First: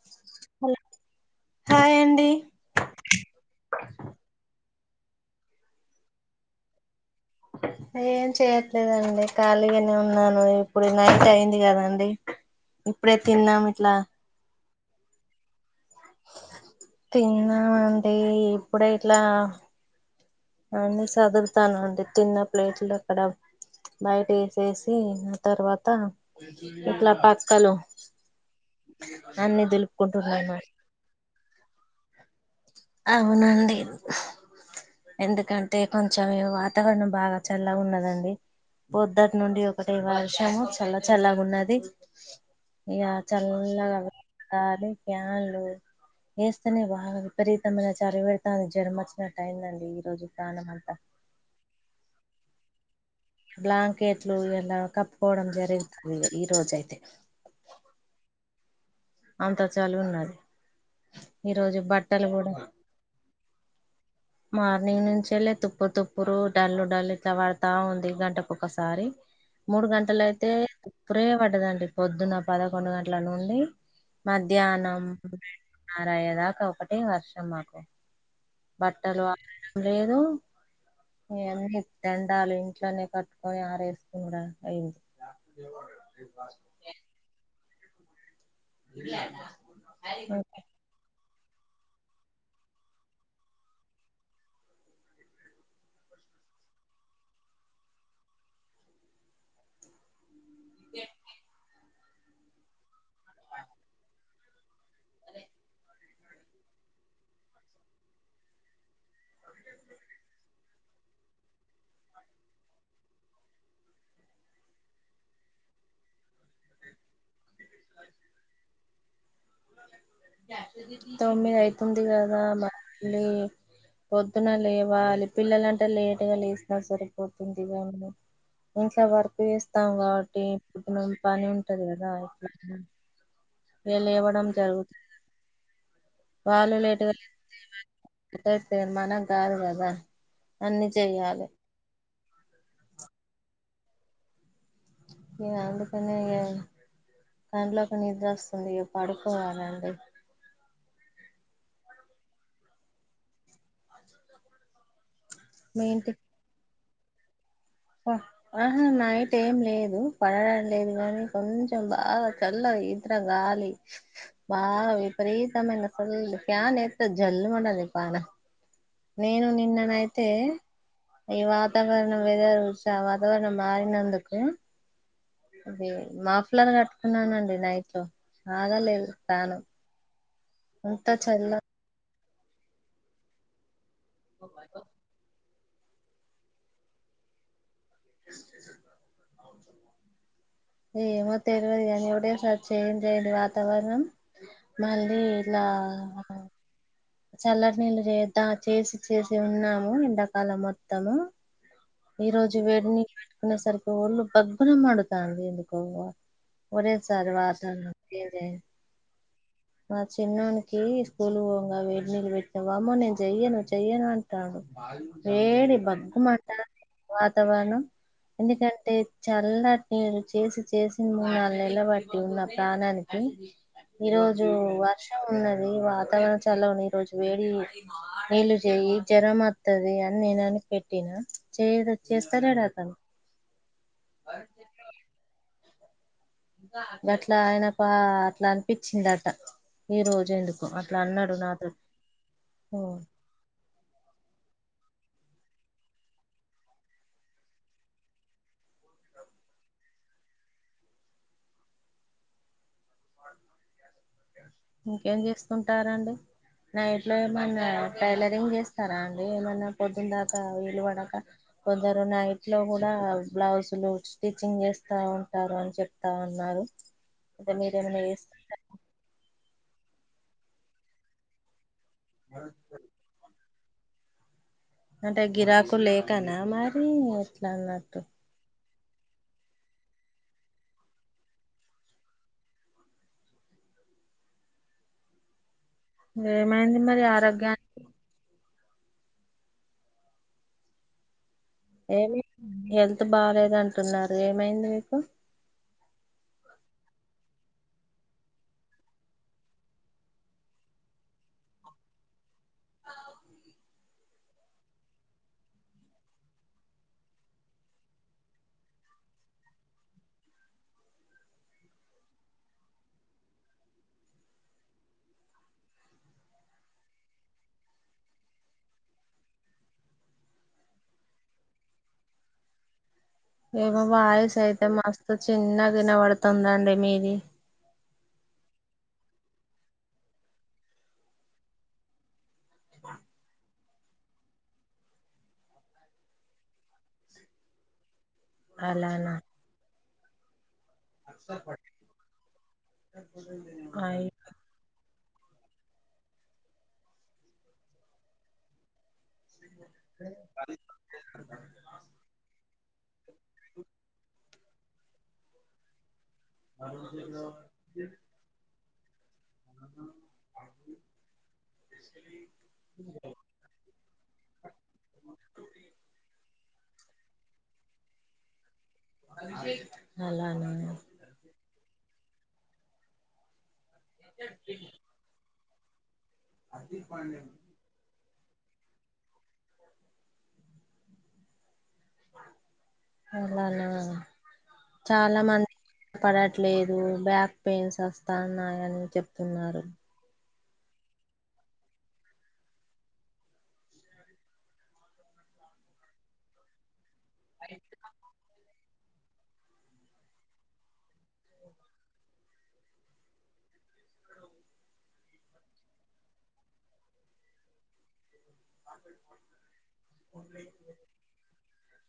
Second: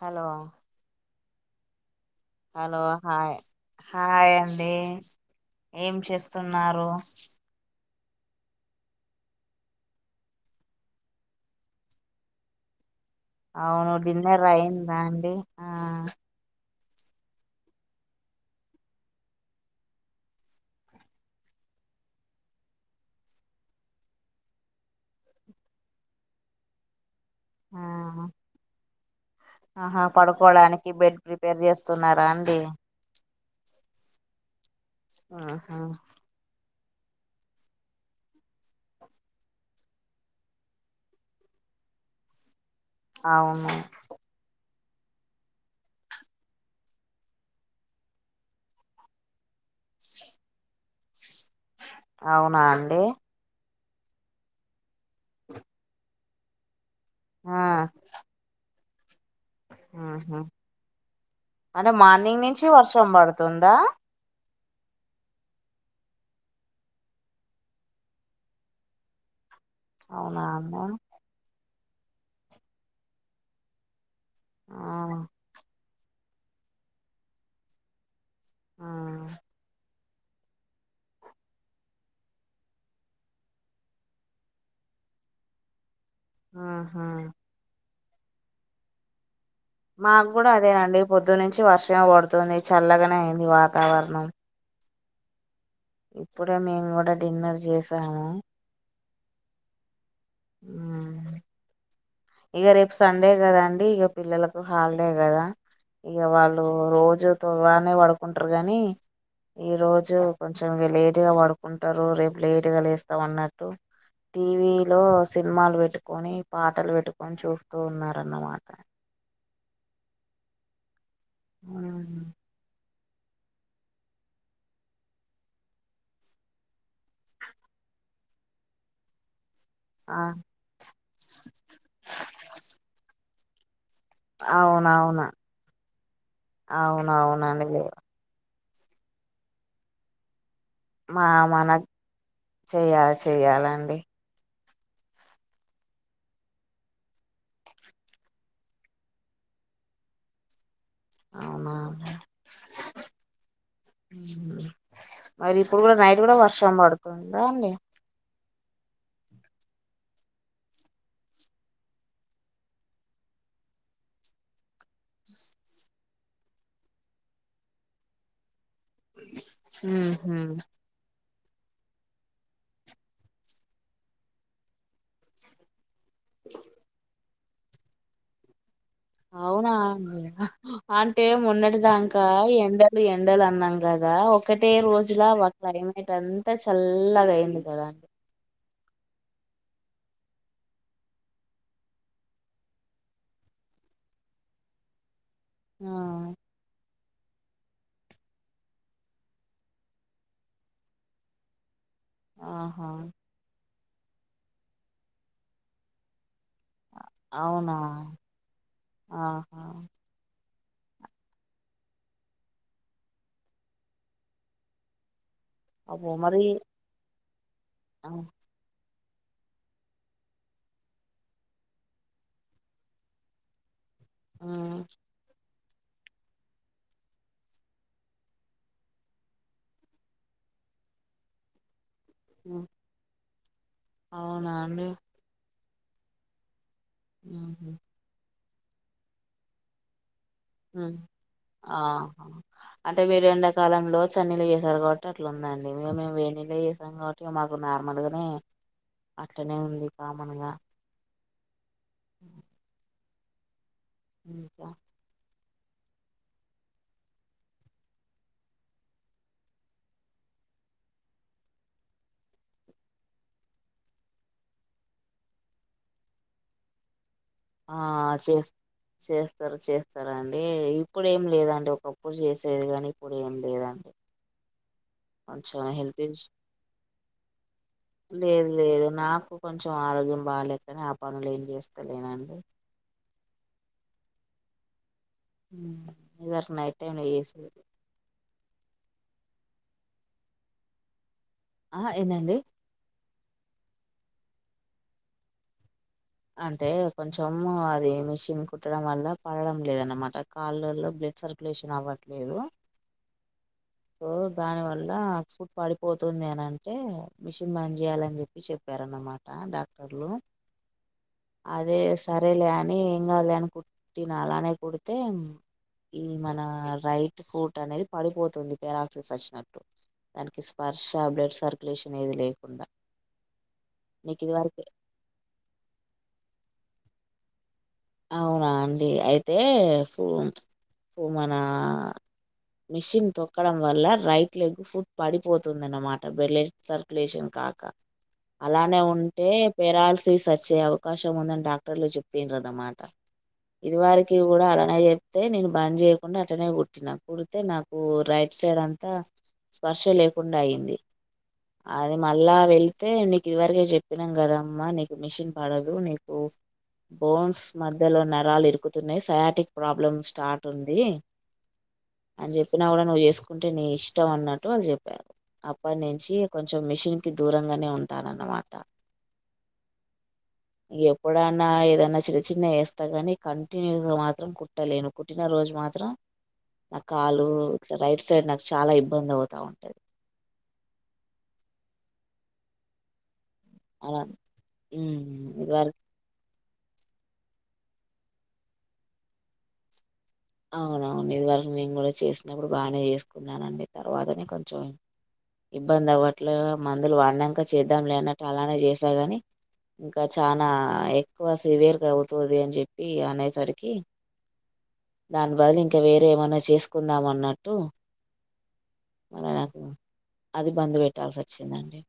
hello hello hi అండి hello hi hi అండి ఏం చేస్తున్నారు ఏం చేయట్లేదండి ఖాళీగానే ఉన్నాను ఇప్పుడు నైట్ అయింది కదండి ఇప్పుడే తిన్ అవును డిన్నర్ అయిందా అండి ఆ తిన్నామండి ఇప్పుడే ఇట్లా అన్నీ సదురుతాననండి తిన్న ప్లేట్లు అక్కడ బయట వేసేసి ఆ తర్వాత ఇట్లా పక్ క్కలు ఆ అన్ని ఆహా దులుపుకుంటున్నాను పడుకోవడానికి బెడ్ ప్రిపేర్ చేస్తున్నారా అండి అవునండి ఆహా ఎందుకంటే కొంచెం వాతావరణం బాగా చల్లగున్నదండి పొద్దుటి నుండి ఒకటె వర్షము చల్ల చల్లగున్నది ఇక అవును చల్లగాతారు ప్యాన్లు వేస్తనే బాగా విపరీతమైన చలి పెడతాంది జ్వరము వచ్చినట్టయిందండి ఈరోజు ప్రానం అంతా అవునా అండి బ్లాంకెట్లు ఇలా కప్పుకోవడం జరుగుతుంది ఈ రోజ అయితే ఆ అంత చలి ఉన్నది ఉహు ఈ రోజు అంటే బట్టలు మార్నింగ్ కూడా నుంచి వర్షం పడుతుందా మార్నింగ్ నుంచి వెళ్ళి తుప్పు తుప్పురు డల్లు డల్లు ఇట్లా పడతా ఉంది గంటకి ఒకసారి మూడు అవునా గంటలయితే అండి ఇప్పురే పడ్డదండి పొద్దున పదకొండు గంటల నుండి ఆ మధ్యాహ్నం ఆరు అయ్యేదాకా ఒకటే వర్షం మాకు ఆ బట్టలు వాడడం లేదు న్నీ దండాలు లు ఇంట్లోనే కట్టుకొని ఆరేస్తుండా అయింది ఆహా [unintelligible] మాకూడా అదేనండి పొద్దునుంచి వర్షము పడుతుంది చల్లగానే అయింది వాతావరణం ఇప్పుడే మేము కూడా డిన్నర్ చేసాము ఒకే అండి ఇగ రేపు సండే కదా అండి ఇక పిల్లలకు హాలిడే కదా ఇగ వాళ్ళు రోజు తుగానే పడుకుంటారు గానీ ఈరోజు కొంచెం ఇ లేటుగా పడుకుంటారు రేపు లేటుగా లేస్తాం అన్నట్టు టీవీ లో సినిమాలు పెట్టుకొని పాటలు పెట్టు ని చూస్తూ ఉన్నారన్నమాట తొమ్మిది అయితుంది కదా మళ్ళీ పొద్దున లేవాలి పిల్లలంటే లేట్గా లేసినా సరిపోతుంది కానీ ఇంట్లో వర్క్ చేస్ తాం కాబట్టి ఇప్పుడు పని ఉంటది కదా వీళ్ళ అవునవును అవునవునండి లే గట్ట తరుమానం కాదు కదా అన్ని మా చెయ్యాలి మనకు చెయాలి చెయ్యాలండి ఇ అందుకని ఇగ కంలోకి నిద్ర వస్తుంది ఇ పడుకోవాలండి అవునా మరి ఇప్పుడు మీ కూడా నైట్ కూడా వర్షం పడుతుందా అండి అ ఆహా నైట్ ఏం లేదు పడడం లేదు గాని కొంచెం బాగా చల్లగయి త గాలి వా విపరీతమైన ఫుల్లు ఫ్యాన్ ఎత్తే జల్లుమన్నది పానం నేను నిన్ననైతే అండి ఈ వాతావరణం వెదర్ చూసినావ వాతావరణం మారినందుకు అద మాఫలాలను కట్టుకున్నానండి నైట్ లో బాగా లేదు పానం అవునులే అంటే మొన్న దాంకా ఎండలు ఎండలు అన్నాం కదా ఒకటే రోజులా ఒక టై ఇటంతా చల్లగా అయింది కదా ఏమో తెలియదు కానీప్పుడే ఒకటేసారి చేంజ్ అయ్యింది వాతావరణం మళ్ళీ ఇలా ఆ చల్లటి నీళ్ళు చేద్దా చేసి చేసి ఉన్నాము ఎండాకాలం మొత్తము ఈరోజు ఆహా వేడిని పెట్టుకునే సరికి ఒళ్ళు భగ్గున మండుతాంది ఎందుకో ఒరే చర్వాత అవునా నొక్కేదే ఆహా మ చిన్నొనికి స్కూల్‌కి పోంగా వేడి నీళ్ళు పెట్టిన వామ్మో నేను చెయ్యను చెయ్యను అంటాండు వేడి అబ్బో మరి బగ్గుమంటంది వాతావరణం ఆ ఎందుకంటే చల్లటి నీళ్లు చేసి చేసి మూడు నాలుగు నెల్లు బట్టింది నా ప్రాణానికి ఈరోజు ఉమ్, వర్షం ఉన్నది వాతావరణం చాలాగ ఉన్నాది ఈరోజు వేడి నీళ్ళు చెయ్యి జ్వరం వత్తది అని నేనని పెట్టినా చెయ్యడు చేస్తాలేడు అతను అవునండి గట్లా ఆయన ఉహు, పా అట్లా అనిపిచిందట ఈరోజు ఎందు ఉమ్ ఆహ అంటే మీరు ఎండ కాలంలో చన్నీళ్ళు చేసారు కాబట్టి అట్లుందండి మేమేం వేనీళ్ళే చేస సాం కాబట్టి మాకు నార్మల్ గానే అట్లానే ఉంది కామన్‌గా ఇంకా ఇంకేం చేస్తుంటారండి నైట్లో ఏమన్నా టైలరింగ్ చేస్తారా అండి ఏమన్నా పొద్దున్న దాకా విలుపడక కొందరు నైట్‌లో కూడా బ్లౌజులు స్టిచ్చింగ్ చేస్తా ఉంటారు అని చెప్తా ఉన్నారు అయితే ఆ మీరేమైనా చేస్ చేస్తారా చేస్తారు చేస్తారండి ఇప్పుడు ఏం లేదండి ఒక ప్పుడు చేసేది కానీ ఇప్పుడు ఏం లేదండి అంటే కొంచెం గిరాకు హెల్త్ ఇష్యూ లేకనా మరి ఎట్లా అన్నట్టు లేదు లేదు నాకు కొంచెం ఆరోగ్యం బాలేకనే ఆ పనులు ఏం చేస్తాలేనండి ఉమ్ ఏమైంది మరి ఆరోగ్య ఆ ఏమి ఏందండి హెల్త్ బాలేదు అంటున్నారు ఏమైంది మీకు అంటే కొంచెం అది మిషన్ కుట్టడం వల్ల పడడం లేదనమాట కాళ్ళల్లో బ్ల సర్క్యులేషన్ అవ్వట్లేదు సో దాని వల్ల ఫుట్ పడిపోతుంది అని అంటే మిషన్ బంద్ చేయాలని చెప్పి చె ప్పారు అన్నమాట డాక్టర్లు అదే సరేలే అని ఏం కాదులే అని కుట్టిన అలానే కుడితే ఈ మన రైట్ ఫూట్ అనేది పడిపోతుంది పేరాక్సీస్ వచ్చినట్టు దానికి స్పర్శ బ్లడ్ సర్క్యులేషన్ ఏది లేకుండా ఏమో నీకు ఇది వాయిస్ వరకే అయితే మస్తు చిన్నగా ఇనబడుతుందండి మీది అవునాండి అయితే ఫు ఫు మన మిషిన్ తొక్కడం వల్ల రైట్ లెగ్ ఫుట్ పడిపోతుంది అనమాట బ్లడ్ సర్క్యులేషన్ కాక అలానే అలానా ఉంటే పెరాలసిస్ వచ్చే అవకాశం ఉందని డాక్టర్లు చెప్పిండ్రు అన్నమా ట ఇది వర అయ్ కి కూడా అలానే చెప్తే నేను బంద్ చేయకుండా అట్టనే కుట్టినా కుడితే నాకు రైట్ సైడ్ అంతా స్పర్శ లేకుండా అయింది అది మళ్ళా వెళ్తే ని కి ఇదివరకే చెప్పినాం కదా అమ్మా నీకు మిషిన్ పడదు నీకు తాడిపత్రికి రావా బోన్స్ మధ్యలో నరాలు ఇరుకుతున్నాయి సయాటిక్ ప్రాబ్లమ్ స్టార్ట్ ఉంది అని చెప్పినా కూడా నువ్వు చేసుకుంటే నీ ఇష్టం అన్నట్టు వాళ్ళు చెప్పారు అప్పట్నుంచి కొంచెం మిషిన్‌కి దూరంగానే ఉంటాను అనమాట అలానా కూడాన్న ఏదన్నా చిన్న చిన్న ఏ అంతగాని కంటిన్యూస్ గా మాత్రం కుట్టలేను కుట్టినరోజు మాత్రం నా కాలు రైట్ సైడ్ నాకు చాలా ఇబ్బంది అవుతా ఉంటది అలానా అలా చాలా ఉమ్, మంది ఇదివరకు పడట్లేదు బ్యాక్ పెయిన్స్ వస్తాన్నాయని చెప్తున్నారు అవునవును ఇది వరకు నేను కూడా చేసినప్పుడు బాగానే చేసుకున్నానండి తర్వాతనే కొంచెం ఇబ్బంది అవ్వట్లే మందులు వాడి నంక చేద్దాం లేనట్టు అలానే చేశాగానీ ఇంకా చానా ఎక్కువ సివియర్ గా అవుతుంది అని చెప్పి అనేసరికి దాని బదులు ఇంకా వేరే ఏమన్నా చేసుకుందామ అన్నట్టు మరి నాకు అది బంద్ పెట్టాల్సి వచ్చిందండి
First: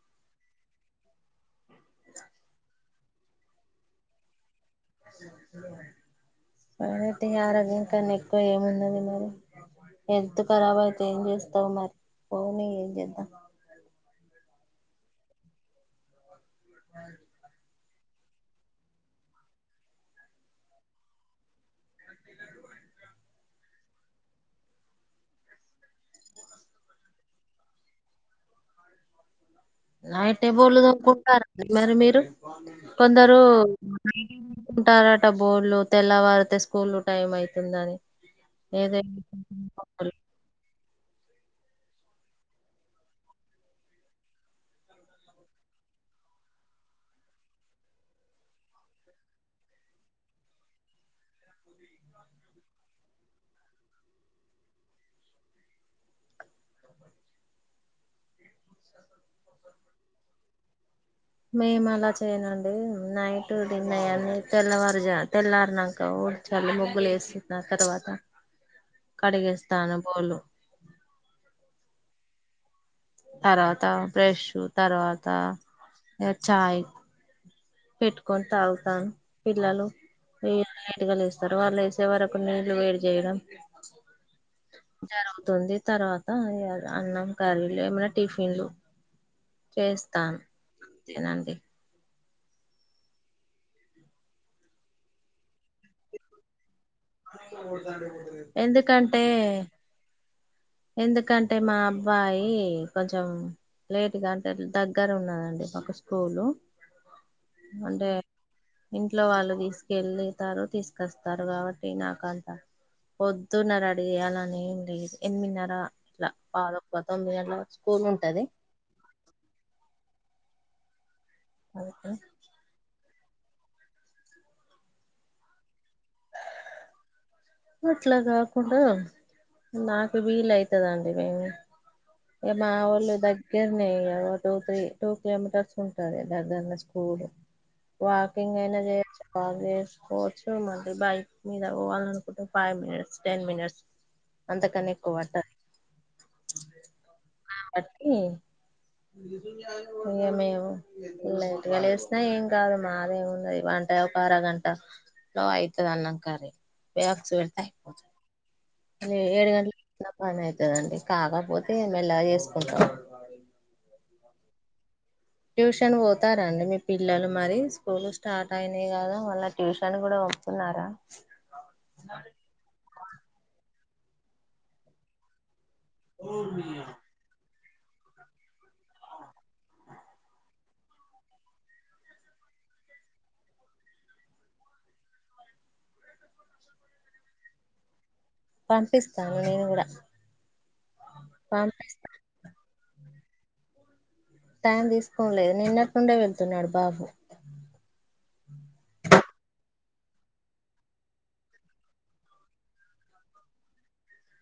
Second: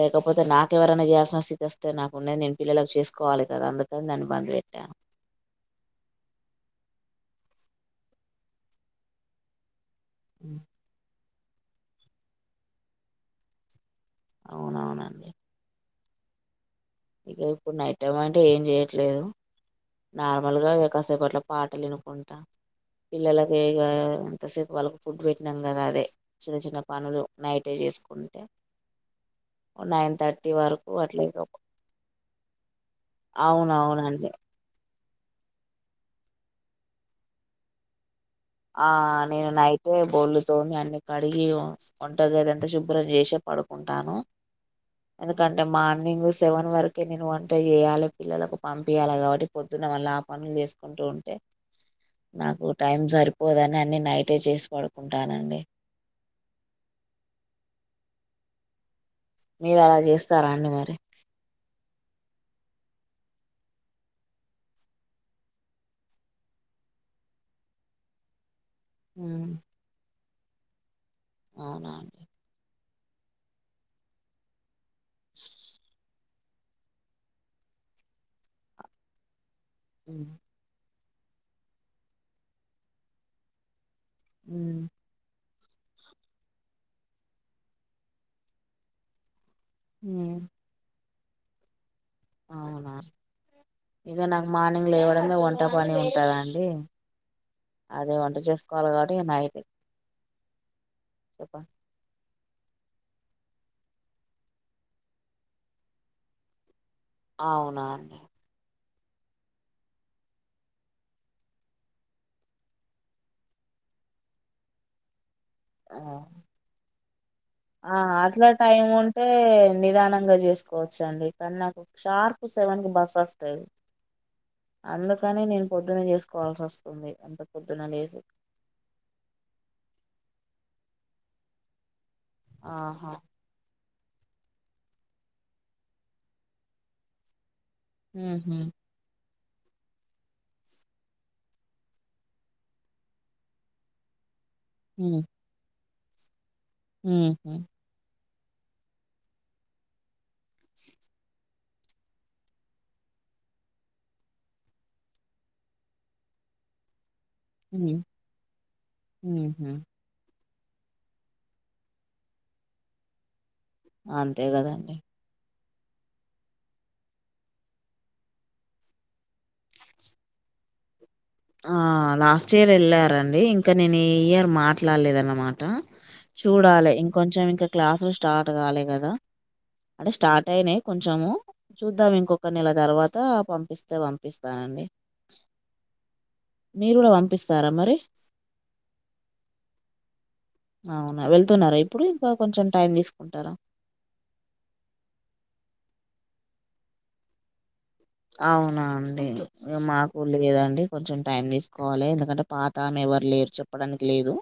లేకపోతే నాకు ఎవరనా చేయాల్సిన స్థితి వస్తే నాకు ఉన్నది నేను పిల్లలకు చేసుకోవాలి కదా అందుకని దాన్ని బంద్ పెట్టాను అనైతే ఆరోగ్యం కానీ ఎక్కువ ఏమున్నది మరి [unintelligible] నెత్తి ఉమ్, ఖరాబ్ అయితే ఏం చేస్తావు మరి పోనీ ఏం చేద్దాం అవునవునండి అ ఇక ఇప్పుడు నైటం అంటే ఏం చేయట్లేదు నార్మల్గా ఇగ కాసేపూ అట్లా పాటలు వినుకుంటా పిల్లలకి ఇగా ఎంతసేపు వాళ్ళకి ఫుడ్ పెట్టినాం కదా అదే చిన్న చిన్న పనులు నైటే చేసుకుంటే నైన్ నైటే థర్టీ బోళ్ళు వరకు అట్లా తోముకుంటారండి మరి మీరు కొందరు అవునవునండి ఉంటారట బోర్లు తెల్లవారితే స్కూల్ టైం అవుతుందని ఆ నేను నైటే బొల్లు తోమి అన్ని కడిగి వంటగది అంత శుభ్రం చేసే పడుకుంటాను ఎందుకంటే మార్నింగ్ సెవెన్ వరకే నేను వంట చేయాలి పిల్లలకు పంపియాలి కాబట్టి పొద్దున్న మల్ల ఆ పనులు చేసుకుంటూ ఉంటే నాకు టైం సరి పోదని అన్ని నైటే చేసి పడుకుంటానండి మీరు అలా చేస్తారా అండి మరి మేము అలా చేయనండి నైటు డిన్నర్ తెల్లవారుజా తెల్లారి నాక వుం చలు ముగ్గులు వేసీ తర్వాత ఉమ్ కడిగేస్తాను బోళు అవునా అండి తర్వాత బ్రెషు తర్వాత ఇగ చాయ్ పెట్టుకొని తాగుతాము పిల్లలు ఉ వీళ్ళు లేటుగా లేస్తారు వాళ్ళు లేసే వరకు నీళ్లు వేడి చేయడం ఉం జరుగుతుంది తర్వాత అన్నం కర్రీలు ఏమైనా టిఫిన్లు చేస్తాన్ ఉమ్ అంతేనండి అవున ఇగా నాకు మార్నింగ్ లేవడమే వంట పని ఉంటది అండి అదే వంట చేసుకోవాలి కాబట్టి ఎందుకంటే ఇగ నైట్ ఎందుకంటే చెప్పండి మా అబ్బాయీ కొంచెం లేట్ గా అంటే దగ్గర ఉన్నదండి మాకు స్కూలు అవునా అంటే అండి ఇంట్లో వాళ్ళు తీసుకెళ్లి తారు తీస్కస్తారు కాబట్టే నాకంత పొద్దున రడి చేయలీ అని ఏం లేదు ఎనిమిదినర అ ఆ ఇట్లా పవ్ధక్క తొమ్మిగంట్ల వర్క్ ఆ స్కూల్ ఉంటది అట్లా [unintelligible] టైం ఉంటే నిదానంగా జెస్కోచండి కానీ నాకు షార్ప్ సెవన్కి బస్ అస్తది అందుకని నేను పొద్దన చేస్కోవాల్స్తుంది అట్లా కాకుండా నాకు విలైతాదండి మేము ఇగ ఆహా మావోలు దగ్గ దగ్గరనే టు త్రి టూ కిలోమీటర్స్ ఉంటది దగ్గరనే స్కూలు వాకింగ్ ఉహు అయినా చేయచ్చు వాక్కు చేస్కొచ్చు మళ్ళీ బైక్ మీద పోవాలీ అనుకుంటే ఫైవ్ మినిట్స్ టెన్ మినిట్స్ అంతకన్నా ఉ ఎక్కువవట్టది ఉహు అట్నే ఇగ మేము లేట్గా లేస్తే ఏం కాదు మాదేముంది వంట ఒక అరగంట లో అయితది అన్నంకర్రి చేయచ్చు ఉ ఏడు ఉహు గంటలకు పని అవుతుందండి కాకపోతే మెల్ళగా చేసుకుంటాం అంతే కదండీ ట్యూషన్ పోతారండి మీ పిల్లలు మరి స్కూల్ స్టార్ట్ అయినాయి కదా మళ్ళ ట్యూషన్ కూడా ఉన్నారా ఆ లాస్ట్ ఇయర్ వెళ్ళారండి ఇంకా నేను ఈ ఇయర్ మాట్లాడలేదు అన్నమాట చూడాలే ఇంకొంచెం ఇంకా క్లాసులు స్టార్ట్ కాలే కదా అంటే స్టార్ట్ అయినాయి కొంచము చూద్దాం ఇంకొక నెల తర్వాత పంపిస్తే పంపిస్తానండి మీరు కూడా పంపిస్తారా మరి పంపిస్తాను నేను కూడా పంపిస్తాను ఇంక కొంచెం టైమ్ తీసుకుంటారా టైం తీసుకోడంలేదు నిన్నటి నుండే వెళ్తున్నాడు బాబు అవునా అండి మాకు లేదండి కొంచెం టైం తీసుకోవాలి ఎందుకంటే పాతమె ఎవరు లేరు చెప్పడానికి లేదు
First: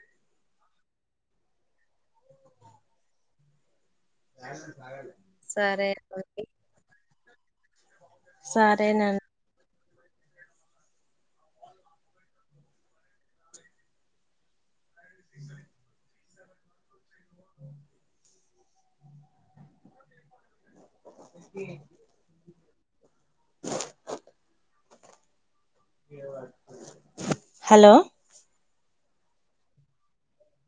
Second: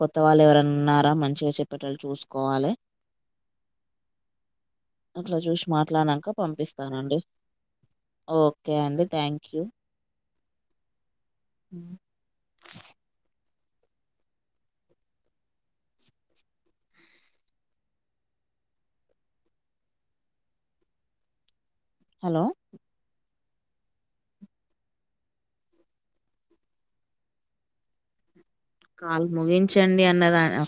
కొత్త వాళ్ళు ఎవర ఉన్నారా మంచిగా చెప్పేటోళ్ళు చూసుకోవాలి అట్లా చూసి సరే మాట్లాడినంక అండి పంపిస్తానండి ఓకే అండి సరేనండి థ్యాంక్యూ స హలో హలో కాలు ముగించండి అన్నదాన్ని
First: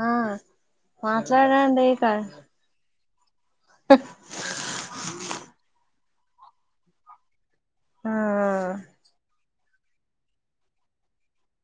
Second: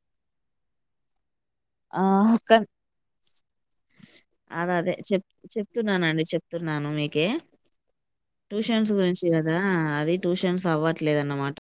ఆ మాట్లాడ ఆ క అద అదే చెప్ చెప్తున్నానండి చెప్తున్నాను మీకే ఆ ట్యూషన్స్ గురించి కదా అది ట్యూషన్స్ అవ్వట్లేదు అన్నమాట